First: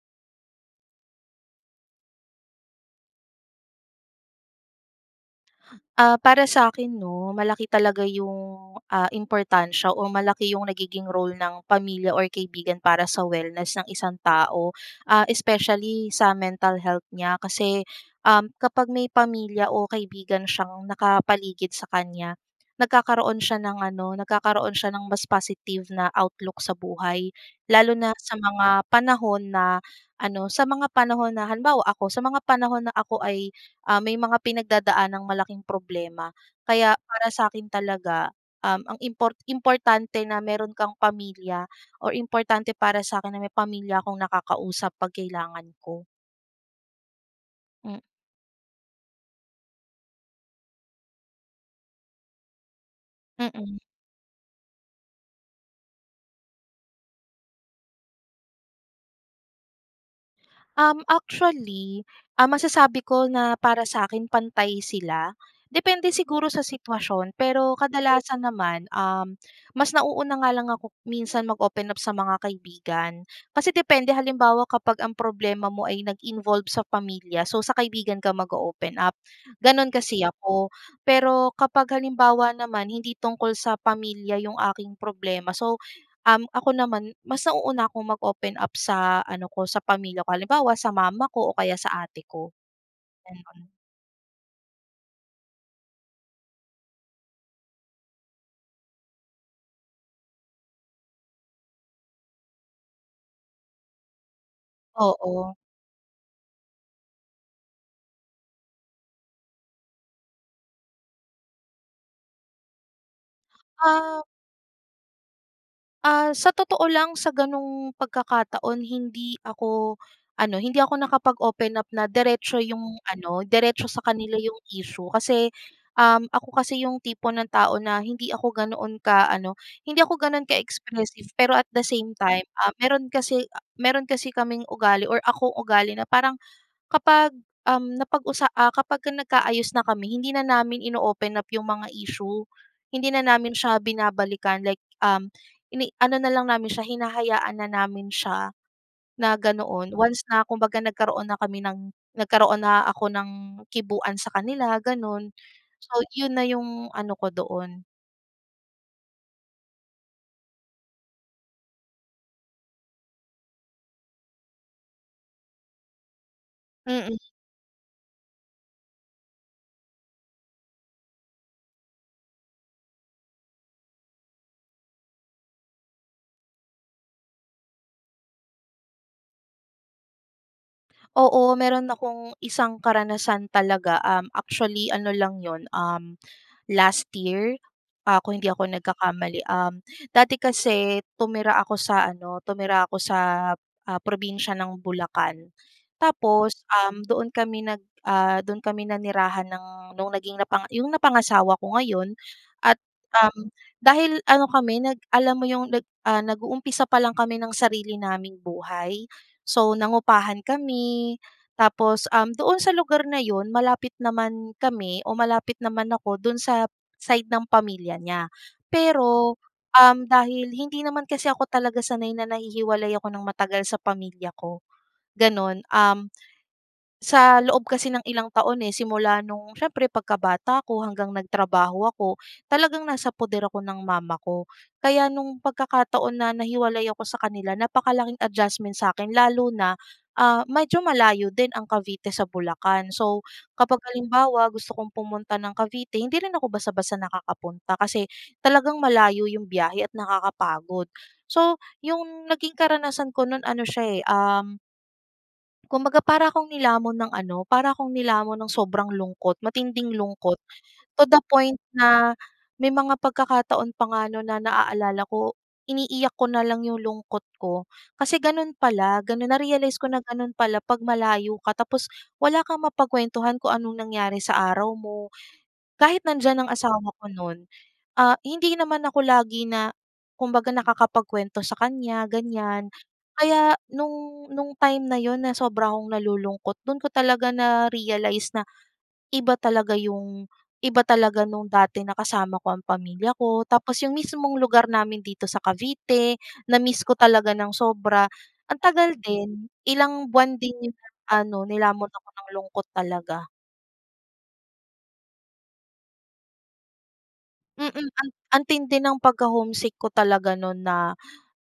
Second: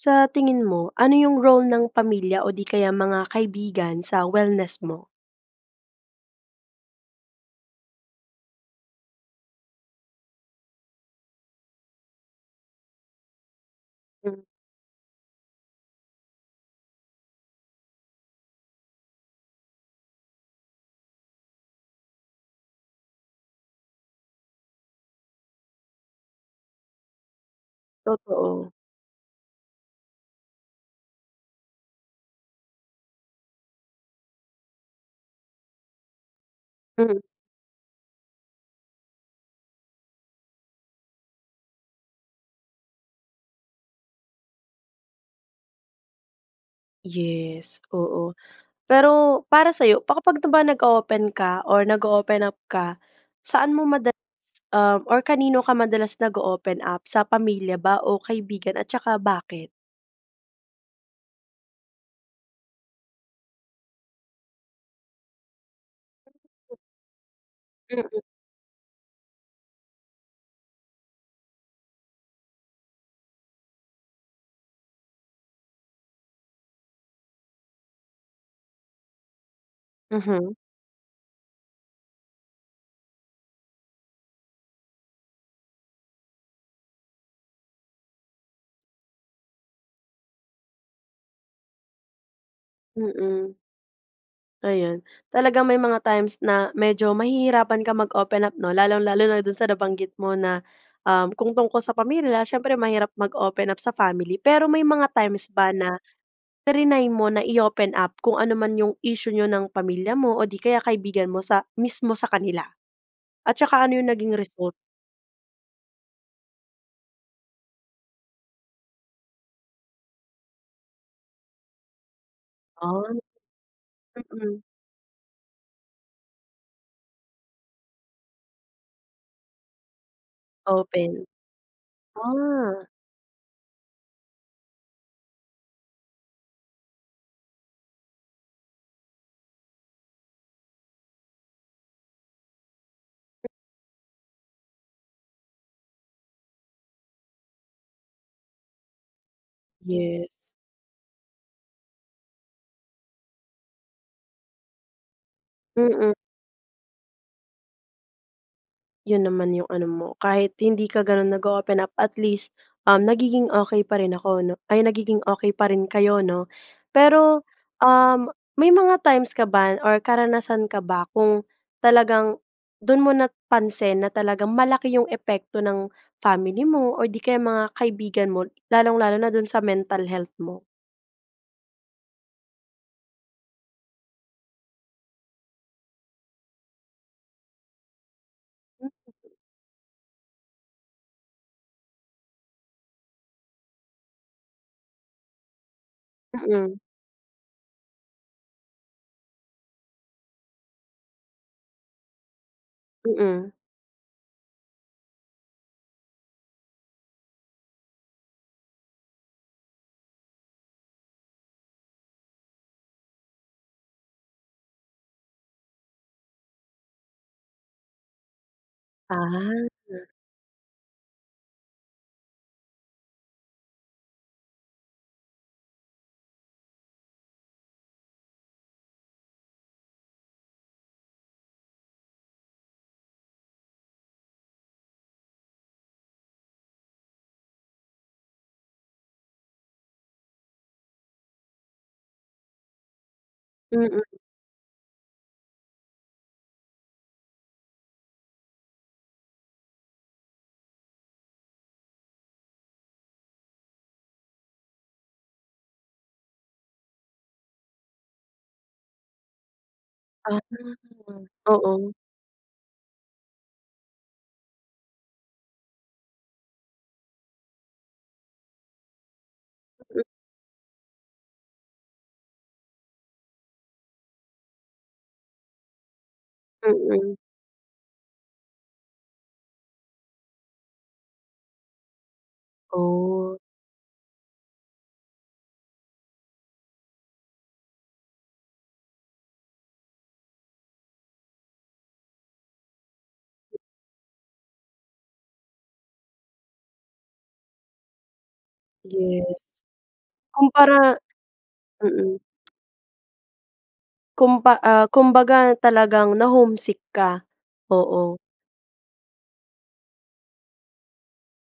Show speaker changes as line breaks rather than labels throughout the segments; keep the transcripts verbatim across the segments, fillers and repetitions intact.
Sa tingin mo, ano yung role ng pamilya o 'di kaya mga kaibigan sa wellness mo?
Ah, para sakin 'no, malaki talaga yung, ah, importansya o malaki yung nagiging role ng pamilya or kaibigan para sa wellness ng isang tao. Ah, especially sa mental health niya. Kasi, um, kapag may pamilya o kaibigan siyang nakapaligid sa kanya, nagkakaroon siya ng ano nagkakaroon siya ng mas positive na outlook sa buhay. Lalo na sa
Totoo.
mga panahon na ano sa mga panahon na halimbawa ako, sa mga panahon na ako ay, ah, may mga pinagdadaang malaking problema. Kaya
Hmm.
para sa'kin talaga, um, ang impor importante na meron kang pamilya, or importante para sakin na may pamilya akong nakakausap 'pag kailangan ko.
Yes,
M
oo. Pero para sayo, pa kapag ba nag-oopen ka or nag-oopen up ka, saan
Mm.
mo madalas, um or kanino ka madalas nag-oopen up? Sa pamilya ba o kaibigan? At saka bakit?
Um, actually, ah, masasabi ko na para sa'kin pantay sila? Depende siguro sa
[unintelligible]
sitwasyon. Pero
Mm.
kadalasan naman, um, mas nauuna nga lang ako minsan mag-open up sa mga kaibigan. Kasi depende, halimbawa kapag ang problema mo ay nag-involve sa pamilya, so sa kaibigan ka mag-oopen up. Gano'n kasi
Mhm.
ako. Pero kapag halimbawa naman, hindi tungkol sa pamilya 'yong aking problema, so, um, ako naman mas nauuna akong mag-open up sa ano ko, sa pamilya ko. Halimbawa sa mama ko o kaya sa ate ko.
Mm.
Gano'n.
Ayan. Talagang may mga times na medyo mahihirapan kang mag-open up, 'no? Lalong lalo na do'n sa nabanggit mo na, um, kung tungkol sa pamilya siyempre mahirap mag-open up sa family. Pero may mga times
Oo.
ba na, triny mo na i-open up kung ano man 'yong issue ninyo ng pamilya mo o 'di kaya kaibigan mo sa mismo sa kanila? At saka ano 'yong
Ah
naging result?
Ah, sa totoo lang sa gano'ng pagkakataon, hindi ako ano hindi ako nakapag-open up na diretso 'yong
Ay,
ano diretso sa kanila 'yong
mm.
issue. Kasi, um, ako kasi 'yong tipo ng tao na hindi ako ganoon ka-ano hindi ako ganoon
Open.
ka-expressive. Pero at the same time, ah,
Ah.
meron kasi a meron kasi kaming ugali or akong ugali na parang kapag, um, napag-usa ah, kapag nagka-ayos na kami, hindi na namin ino-open up 'yong mga issue. Hindi na namin siya binabalikan like, um, ini ano na lang namin siya, hinahayaan na namin siya na ganoon, once
Yes.
na kumbaga nagkaroon na kami ng nagkaroon na ako ng kibuan sa kanila gano'n. So
Mm.
'yon na 'yong ano ko doon.
Yun naman yung ano mo, kahit hindi ka ganun nag-o-open up at least, um, nagiging okey pa rin ako, 'no. Ay, nagiging okey pa rin kayo, 'no?
Mm.
Pero, um, may mga times ka ba or karanasan ka ba kung talagang dun mo napansin na talagang malaki yung epekto ng family mo, or 'di kaya mga kaibigan mo? Lalong-lalo na dun sa mental health mo?
Oo meron akong isang karanasan talaga. Um, actually ano lang yun, um, last year. Ah, kung hindi ako
[unintelligible]
nagkakamali. Um, dati kasi tumira ako sa ano, tumira ako sa, ah, probinsya ng Bulacan. Tapos,
Mm.
um, doon kami nag ah, doon kami nanirahan ng nung naging napanga yung napangasawa ko ngayon at, um,
Mm.
dahil ano kami nag alam mo yung nag ah, nag-uumpisa pa lang kami ng sarili naming buhay. So, nangupahan kami, tapos, um, doon sa lugar na yun, malapit naman kami o malapit naman ako dun sa side ng pamilya niya. Pero, um,
Ah.
dahil hindi naman kasi ako talaga sanay na nahihiwalay ako ng matagal sa pamilya ko, ganun. Um, sa loob kasi ng ilang taon eh, simula no'ng siyempre pagkabata ko hanggang nagtrabaho ako, talagang nasa puder ako ng mama ko. Kaya nung pagkakataon na nahiwalay ako sa kanila, napakalaking adjustment sa akin lalo na, ah, medyo malayo din ang Cavite sa Bulacan. So, kapag
Mm.
halimbawa gusto kong pumunta ng Cavite, hindi rin ako basta-basta nakakapunta, kasi talagang malayo 'yong biyahe at nakakapagod. So, 'yong naging karanasan ko no'n ano siya, eh, um kumbaga para akong nilamon ng ano para akong nilamon nung sobrang lungkot, matinding lungkot
Ah,
to the point
oo.
na may mga pagkakataon pa nga no'n na naalala ko, iniiyak ko na lang yung lungkot ko. Kasi ganun pala, ganun na-realize ko na
Mm.
ganun pala 'pag malayo ka, tapos wala kang mapagkuwentuhan kung anong nangyari sa araw mo. Kahit nandiyan ang asawa ko
Mm.
nun, ah, hindi naman ako lagi na kumbaga nakakapagkwento sa kanya, ganyan.
Ooh.
Kaya nung nung time na yun na sobra akong nalulungkot, dun ko talaga na-realize na, iba talaga yung iba talaga nung dati na kasama ko ang pamilya ko tapos yung mismong lugar namin dito sa Cavite, na-miss ko talaga ng sobra. Ang tagal din,
Yes.
ilang buwan din yun na
Kumpara
ano, nilamon ako
mm.
ng lungkot talaga.
Kumpa ah, kumbaga talagang na-homesick ka.
Mm. An
Oo.
ang tindi ng pagka-homesick ko talaga no'n na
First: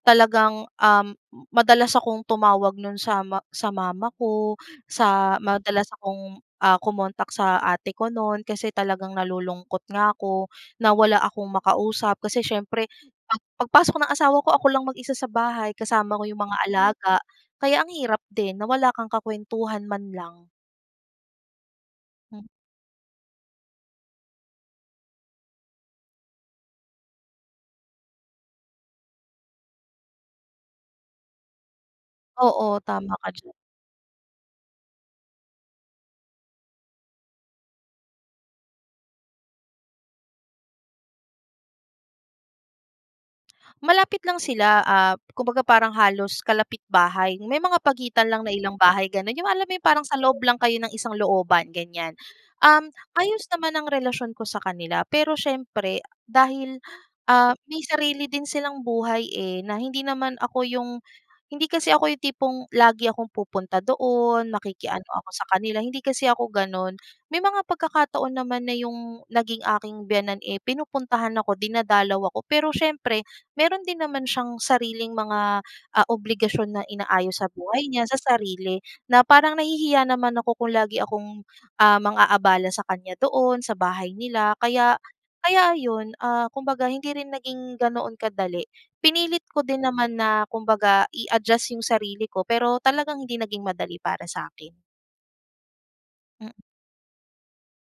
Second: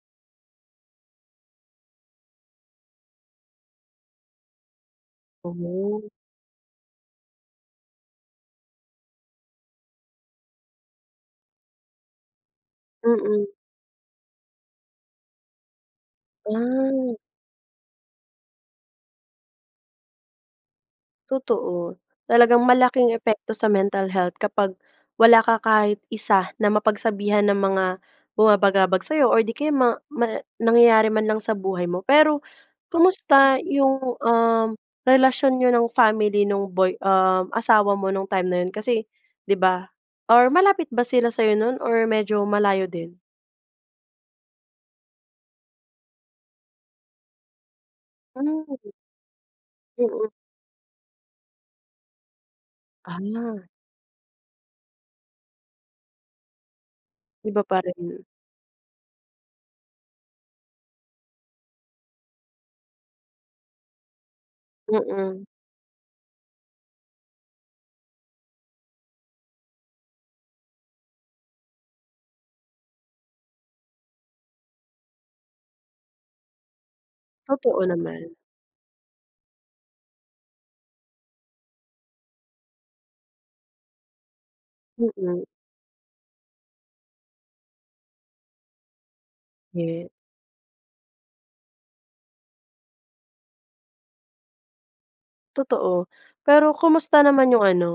talagang, um, madalas akong tumawag no'n sa ma sa mama ko. Sa madalas
Ganon.
akong, ah, kumontak sa ate ko no'n kasi talagang nalulungkot nga 'ko, na wala akong makausap. Kasi siyempre, pag
Mm.
pagpasok ng asawa ko, ako lang mag-isa sa bahay, kasama ko 'yong mga alaga.
Ah.
Kaya ang hirap din, na wala kang kakuwentuhan man lang.
Totoo.
Hmm.
Talagang malaking epekto sa mental health kapag wala ka kahit isa na mapagsabihan ng mga bumabagabag sa'yo or 'di kaya ma ma nangyayari man lang sa buhay mo. Pero,
Oo. Tama ka diyan.
kumusta yung, um, relasyon niyo ng family no'ng boy um, asawa mo no'ng time na yun? Kasi, 'di ba or malapit ba sila sa'yo no'n or medyo malayo din?
Malapit lang sila, ah, kumbaga parang halos kalapit-bahay. May mga pagitan lang na ilang
Hmm.
bahay, gano'n. Yung alam mo yung parang sa
Mm.
loob lang kayo ng isang looban, ganyan. Um, ayos
Ah.
naman ang relasyon ko sa kanila, pero siyempre, dahil, ah,
Iba
may
pa rin.
sarili din silang buhay, eh, na hindi naman ako yung hindi kasi ako yung tipong lagi akong pupunta doon, makiki-ano ako
Mm.
sa kanila. Hindi kasi ako gano'n. May mga pagkakataon naman na yung naging aking biyenan, eh, pinupuntahan ako, dinadalaw ako. Pero siyempre, meron din naman siyang sariling mga, ah, obligasyon na inaayos sa buhay
Totoo
niya, sa
naman.
sarili. Na parang nahihiya naman ako kung lagi akong, ah, mang-aabala sa kanya doon, sa bahay nila. Kaya
Mm.
kaya ayon, ah, kumbaga hindi rin naging ganoon kadali. Pinilit ko din
Ye
naman na kumbaga, i-adjust yung sarili ko pero talagang hindi naging madali para sa'kin.
Totoo.
Mm.
Pero kumusta naman yung ano,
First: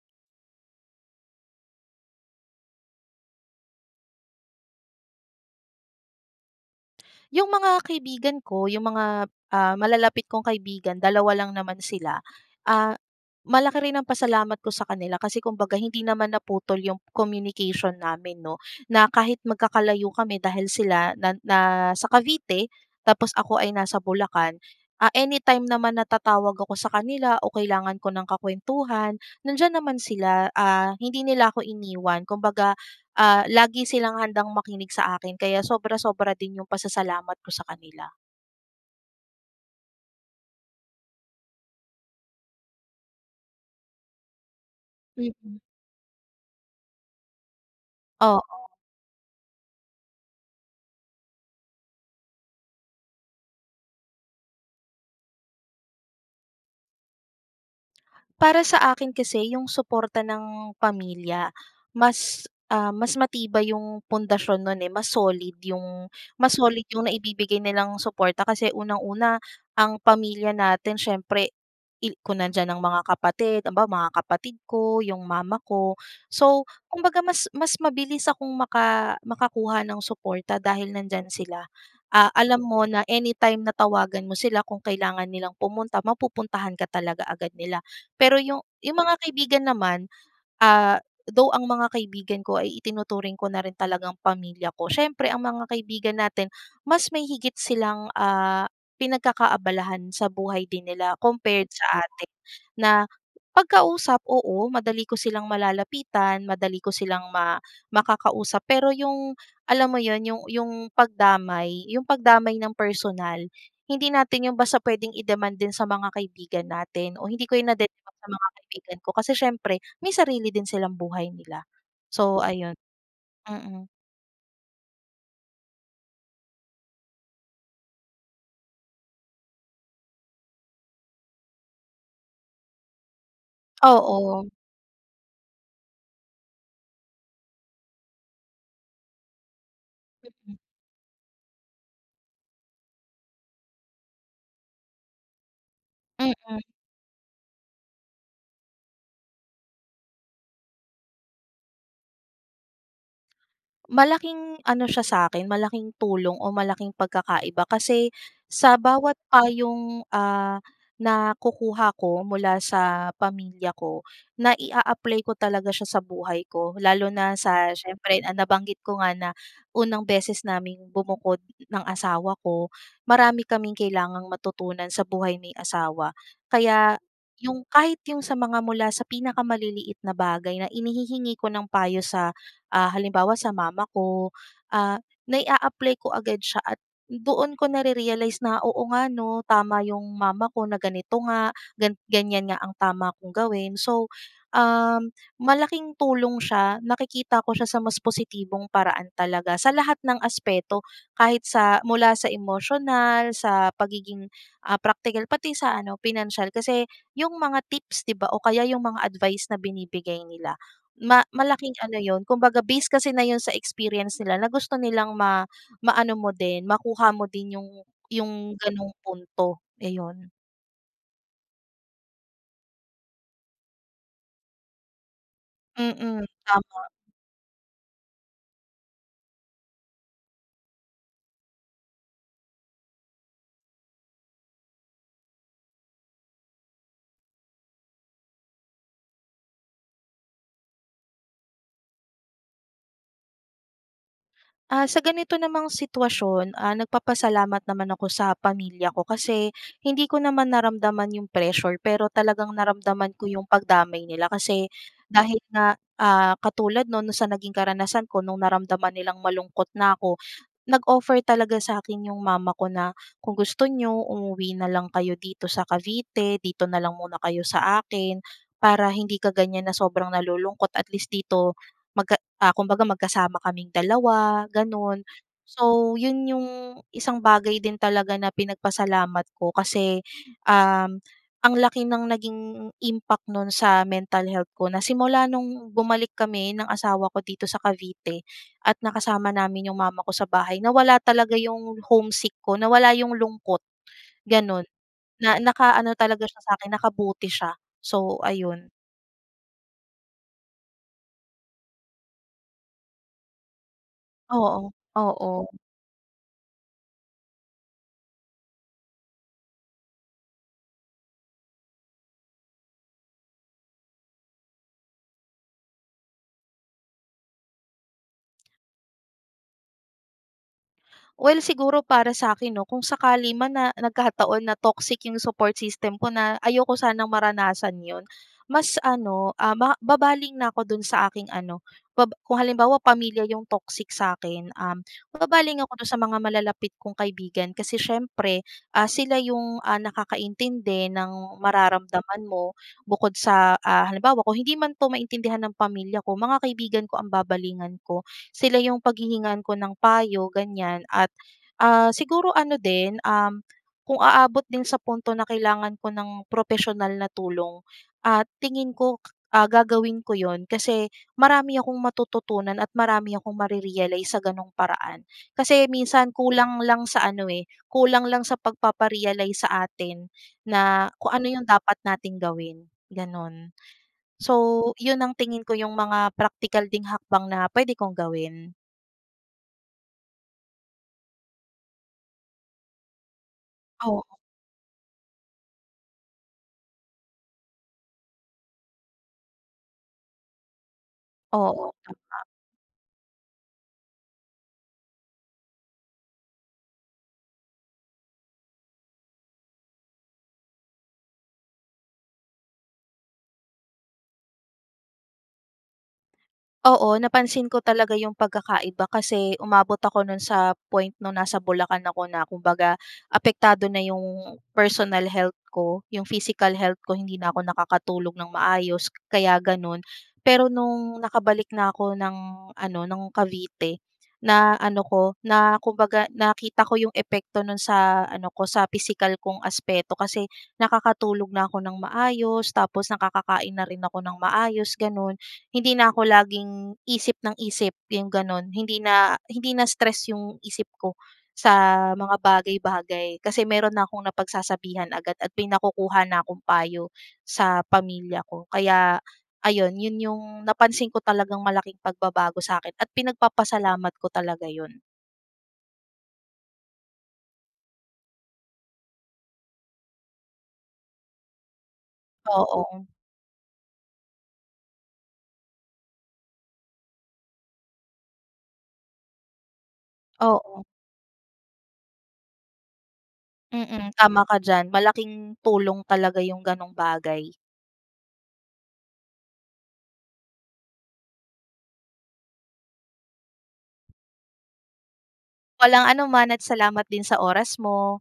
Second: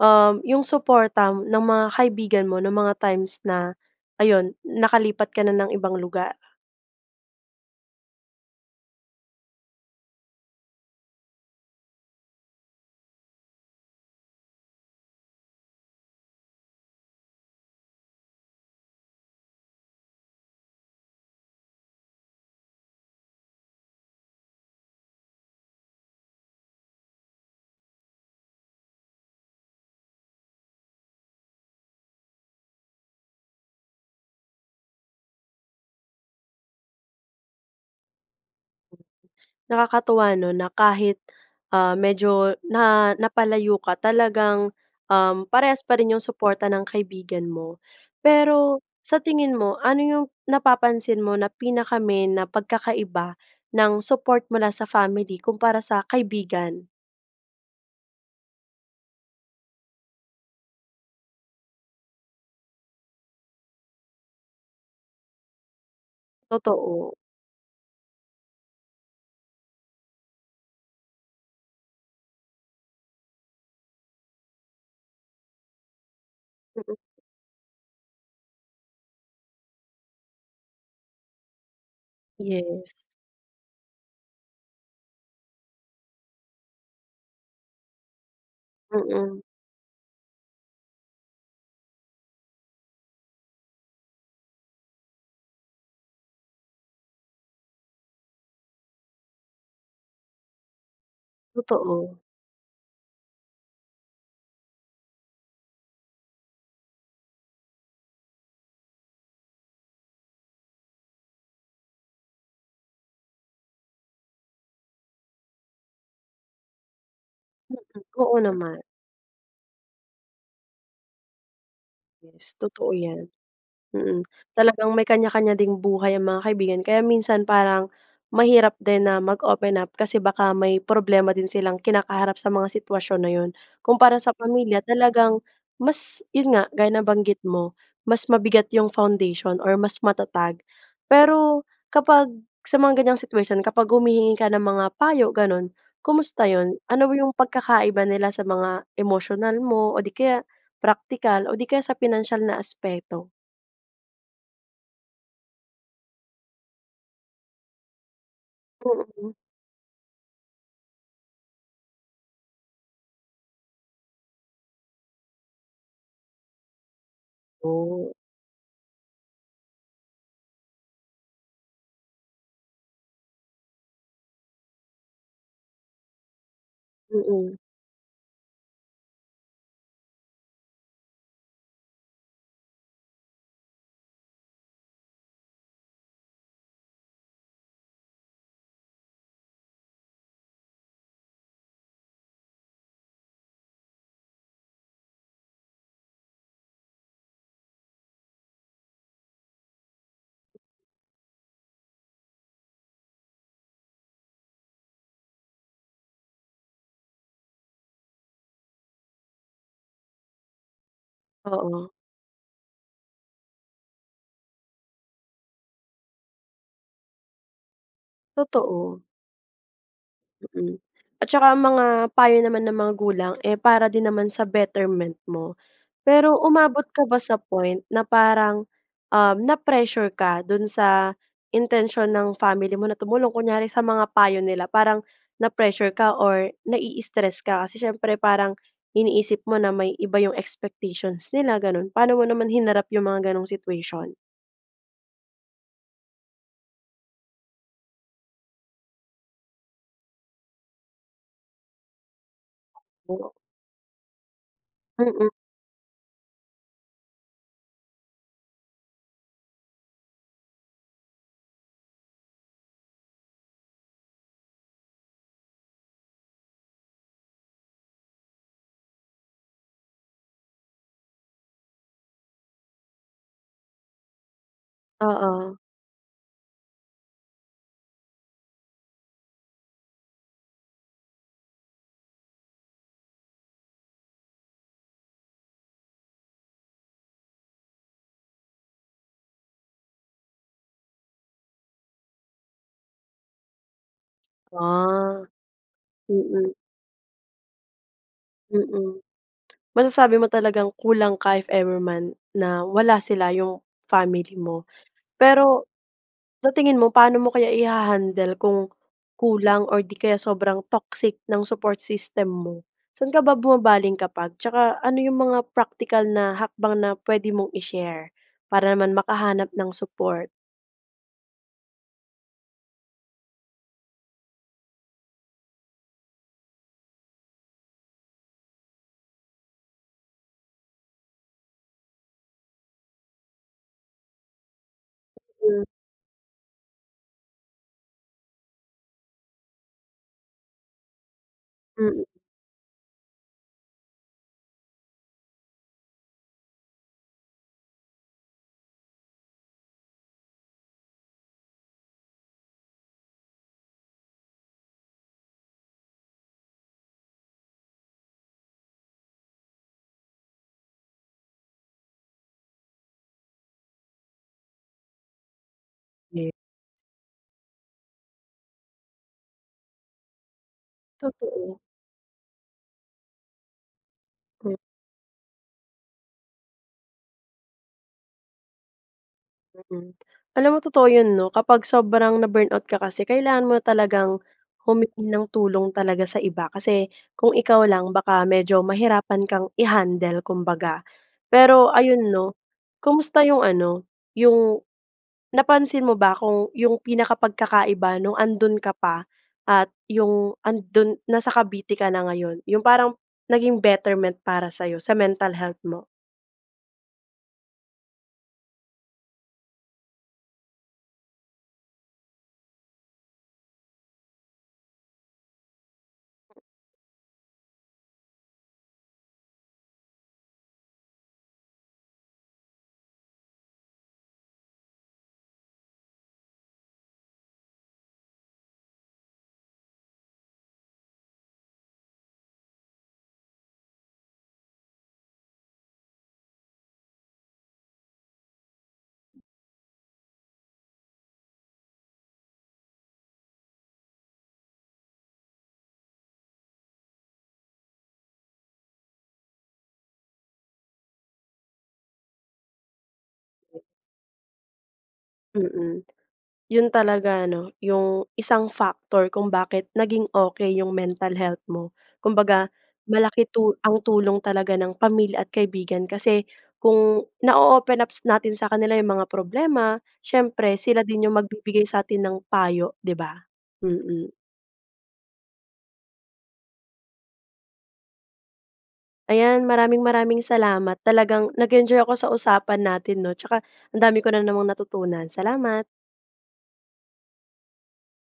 um, yung suporta ng mga kaibigan mo nong mga times na ayun, nakalipat ka na ng ibang lugar?
Yung mga kaibigan ko, yung mga, ah, malalapit kong kaibigan, dalawa lang naman sila. Ah, malaki rin ang pasalamat ko sa kanila kasi kumbaga hindi naman naputol yung communication namin 'no, na kahit magkakalayo kami dahil sila na na nasa Cavite tapos ako ay nasa Bulacan. Ah, anytime naman na tatawag ako sa kanila o kailangan ko ng kakwentuhan, nandiyan naman sila. Ah, hindi nila ako iniwan, kumbaga, ah, lagi silang handang makinig sa akin, kaya sobra-sobra din yung pasasalamat ko sa kanila.
Nakakatuwa 'no na kahit, ah, medyo na napalayo ka, talagang, um,
Mhm.
parehas pa rin yung suporta ng kaibigan mo. Pero
Oo.
sa tingin mo, ano yung napapansin mo na pinaka-main na pagkakaiba ng support mula sa family kumpara sa kaibigan?
Para sa akin kasi 'yong suporta ng pamilya mas, ah, mas matibay 'yong pundasyon no'n eh, mas solid 'yong mas solid 'yong
Totoo.
naibibigay nilang suporta. Kasi unang-una, ang pamilya natin siyempre il kung nandiyan ang mga kapatid, ambaw mga kapatid ko, 'yong mama ko. So,
[unintelligible]
kumbaga mas mas mabilis akong maka makakuha nung suporta dahil nandiyan sila. Ah, alam mo
Yes.
na anytime na tawagan mo sila, kung kailangan nilang pumunta, mapupuntahan ka talaga agad nila. Pero 'yong 'yong mga
Mm.
kaibigan naman, ah, though ang mga kaibigan ko ay itinuturing ko na rin talagang pamilya ko, siyempre ang mga kaibigan natin mas may higit silang, ah, pinagkakaabalahan sa buhay din nila compared sa
Totoo.
atin. Na 'pag kausap oo, madali ko silang malalapitan, madali ko silang ma makakausap, pero 'yong alam mo 'yon, 'yong 'yong pagdamay 'yong pagdamay nang personal, hindi natin 'yon basta pwedeng i-demand din sa mga kaibigan natin. O hindi ko 'yon
Mm.
nadedemand sa
Oo
mga
naman.
kaibigan ko, kasi siyempre may sarili din silang buhay nila. So
Yes,
ayon.
totoo yan.
Mm.
Mm, talagang may kanya-kanya ding buhay ang mga kaibigan. Kaya minsan parang mahirap din na mag-open up kasi baka may problema din silang kinakaharap sa mga sitwasyon na 'yon. Kumpara sa
Oo.
pamilya talagang mas 'yon nga, gaya ng banggit mo, mas mabigat 'yong foundation or mas
Mm.
matatag. Pero kapag sa mga ganyang situation, kapag humihingi ka ng mga payo gano'n, kumusta
Mm.
'yon? Ano 'yong pagkakaiba nila sa mga emosyonal mo o 'di kaya praktikal o 'di kaya sa pinansiyal na aspeto?
Malaking ano siya sa'kin, malaking tulong o malaking pagkakaiba kasi sa bawat
Mm.
payong, ah, nakukuha ko mula sa pamilya ko, nai-aapply ko talaga siya sa buhay ko. Lalo na sa
Oh.
siyempre, ah, nabanggit ko nga na unang beses naming bumukod ng asawa ko, marami kaming kailangang matutunan sa buhay may asawa. Kaya,
Mm.
'yong kahit 'yong sa mga mula sa pinakamaliliit na bagay na inihihingi ko ng payo sa, ah, halimbawa sa mama ko, ah, nai-aapply ko agad siya at doon ko narerealize na, "Oo nga ano, tama 'yong mama ko, na ganito nga, gan ganyan nga ang tama kong gawin." So, um, malaking tulong siya, nakikita ko siya sa mas positibong paraan talaga. Sa lahat ng aspeto kahit sa mula sa emosyonal, sa pagiging, ah, praktikal, pati 'yong sa ano, pinansiyal. Kasi, 'yong mga tips 'di ba, o kaya 'yong mga advice na binibigay nila ma malaking
Oo.
ano 'yon kumbaga based kasi na 'yon sa experience nila, na gusto nilang ma maano mo din, makuha mo din 'yong 'yong gano'ng
Totoo.
punto. Iyon.
Mm. At saka ang mga payo naman ng magulang eh, para din naman sa betterment mo.
Mm,
Pero umabot
tama.
ka ba sa point na parang, um, na-pressure ka doon sa intensyon ng family mo na tumulong, kunyari sa mga payo nila? Parang na-pressure ka or nai-istress ka, kasi siyempre parang iniisip mo na may iba 'yong expectations nila gano'n, paano mo naman hinarap 'yong mga gano'ng situation?
Ah, sa ganito namang sitwasyon, ah, nagpapasalamat naman ako sa pamilya ko kasi hindi ko naman naramdaman 'yong pressure pero talagang naramdaman ko
[unintelligible]
'yong pagdamay nila. Kasi
Mm.
dahil nga, ah, katulad no'n, no'n sa naging karanasan ko nung naramdaman nilang malungkot na ako, nag-offer talaga sakin 'yong mama ko na, "Kung gusto ninyo, umuwi nalang kayo dito sa Cavite, dito na lang muna kayo sa akin, para hindi ka ganyan na sobrang nalulungkot at least dito magka" ah, kumbaga magkasama kaming dalawa gano'n.
Oo.
So 'yon 'yong isang bagay din talaga na pinagpasalamat ko kasi, um, ang laki ng naging impact no'n sa mental health ko. Na simula nung bumalik kami ng asawa ko dito sa Cavite at nakasama namin 'yong mama ko sa bahay, nawala talaga 'yong homesick ko, nawala 'yong lungkot, gano'n.
Ah.
Na naka-ano talaga siya sa
Mm.
akin, nakabuti siya. So, ayon.
Mm. Masasabi mo talagang kulang ka if ever man na wala sila, 'yong family mo.
Oo, oo.
Pero, sa tingin mo paano mo kaya iha-handle kung kulang or di kaya sobrang toxic ng support system mo? Saan ka ba bumabaling kapag? Tsaka ano 'yong mga praktikal na hakbang na pwede mong i-share, para naman makahanap ng support?
Well, siguro para sa'kin 'no, kung sakali man na nagkataon na toxic yung support system ko, na ayoko sanang maranasan yun. Mas ano, um, ma babaling na ako dun sa aking ano, bab kung halimbawa pamilya yung toxic sa'kin, um, babaling
[unintelligible]
ako dun sa mga malalapit kong kaibigan kasi siyempre, ah, sila yung, ah, nakakaintindi ng
Mm.
mararamdaman mo bukod sa, ah, halimbawa, kung hindi man 'to maintindihan ng pamilya ko, mga kaibigan ko ang babalingan ko, sila yung paghihingan ko ng payo, ganyan. At, ah, siguro ano din, um, kung aabot din sa punto na kailangan ko ng propesyonal na tulong, ah, tingin ko, ah, gagawin ko 'yon kasi marami akong matututunan at marami akong mare-realize sa ganung paraan. Kasi minsan
Ye
kulang lang sa ano, eh, kulang lang sa pagpapa-realize sa atin na kung ano yung
Totoo.
dapat nating gawin, gano'n.
Hmm.
So, yun ang tingin ko, yung mga praktikal ding hakbang na pwede kong gawin.
[unintelligible] Alam mo totoo 'yon 'no, kapag sobrang na-burnout ka kasi, kailangan mo na
Oo.
talagang humingi ng tulong talaga sa iba. Kasi kung ikaw lang, baka medyo mahirapan kang i-handle, kumbaga. Pero
Oo,
ayun
tama.
'no, kumusta 'yong ano, 'yong napansin mo ba kung 'yong pinaka pagkakaiba nung andun ka pa, at 'yong ando'n nasa Cavite ka na ngayon, 'yong parang naging betterment para sa'yo, sa mental health mo?
Oo napansin ko talaga 'yong pagkakaiba kasi umabot ako no'n sa point no'ng nasa Bulacan ako na kumbaga apektado na 'yong personal health ko. 'Yong physical health ko, hindi na ako nakakatulog ng maayos kaya gano'n. Pero no'ng nakabalik na ako ng ano, ng Cavite, na ano 'ko, na kumbaga nakita ko 'yong epekto no'n sa ano ko, sa pisikal kong aspeto kasi nakakatulog na ako ng maayos, tapos nakakakain na rin ako ng maayos, gano'n. Hindi na ako laging isip ng isip, 'yong gano'n. Hindi na hindi na stress 'yong isip ko sa mga bagay-bagay kasi meron na akong napagsasabihan agad at may nakukuha na akong payo sa pamilya ko. Kaya ayon, 'yon yung napansin ko talagang malaking pagbabago sa akin at pinagpapasalamat ko talaga 'yon.
Mm. 'Yon talaga 'no, 'yong isang factor kung bakit naging okey 'yong mental health mo. Kumbaga
Oo.
malaki tu ang tulong talaga ng pamilya at kaibigan kasi kung nao-open ups natin sa kanila 'yong mga problema, siyempre
Oo.
sila din 'yong magbibigay sa atin ng payo, 'di ba?
Mm,
Mm.
tama ka diyan. Malaking tulong talaga 'yong gano'ng bagay.
Ayan, maraming-maraming salamat. Talagang nag-enjoy ako sa usapan natin 'no, tsaka ang dami ko na namang natutunan. Salamat.
Walang anuman at salamat din sa oras mo.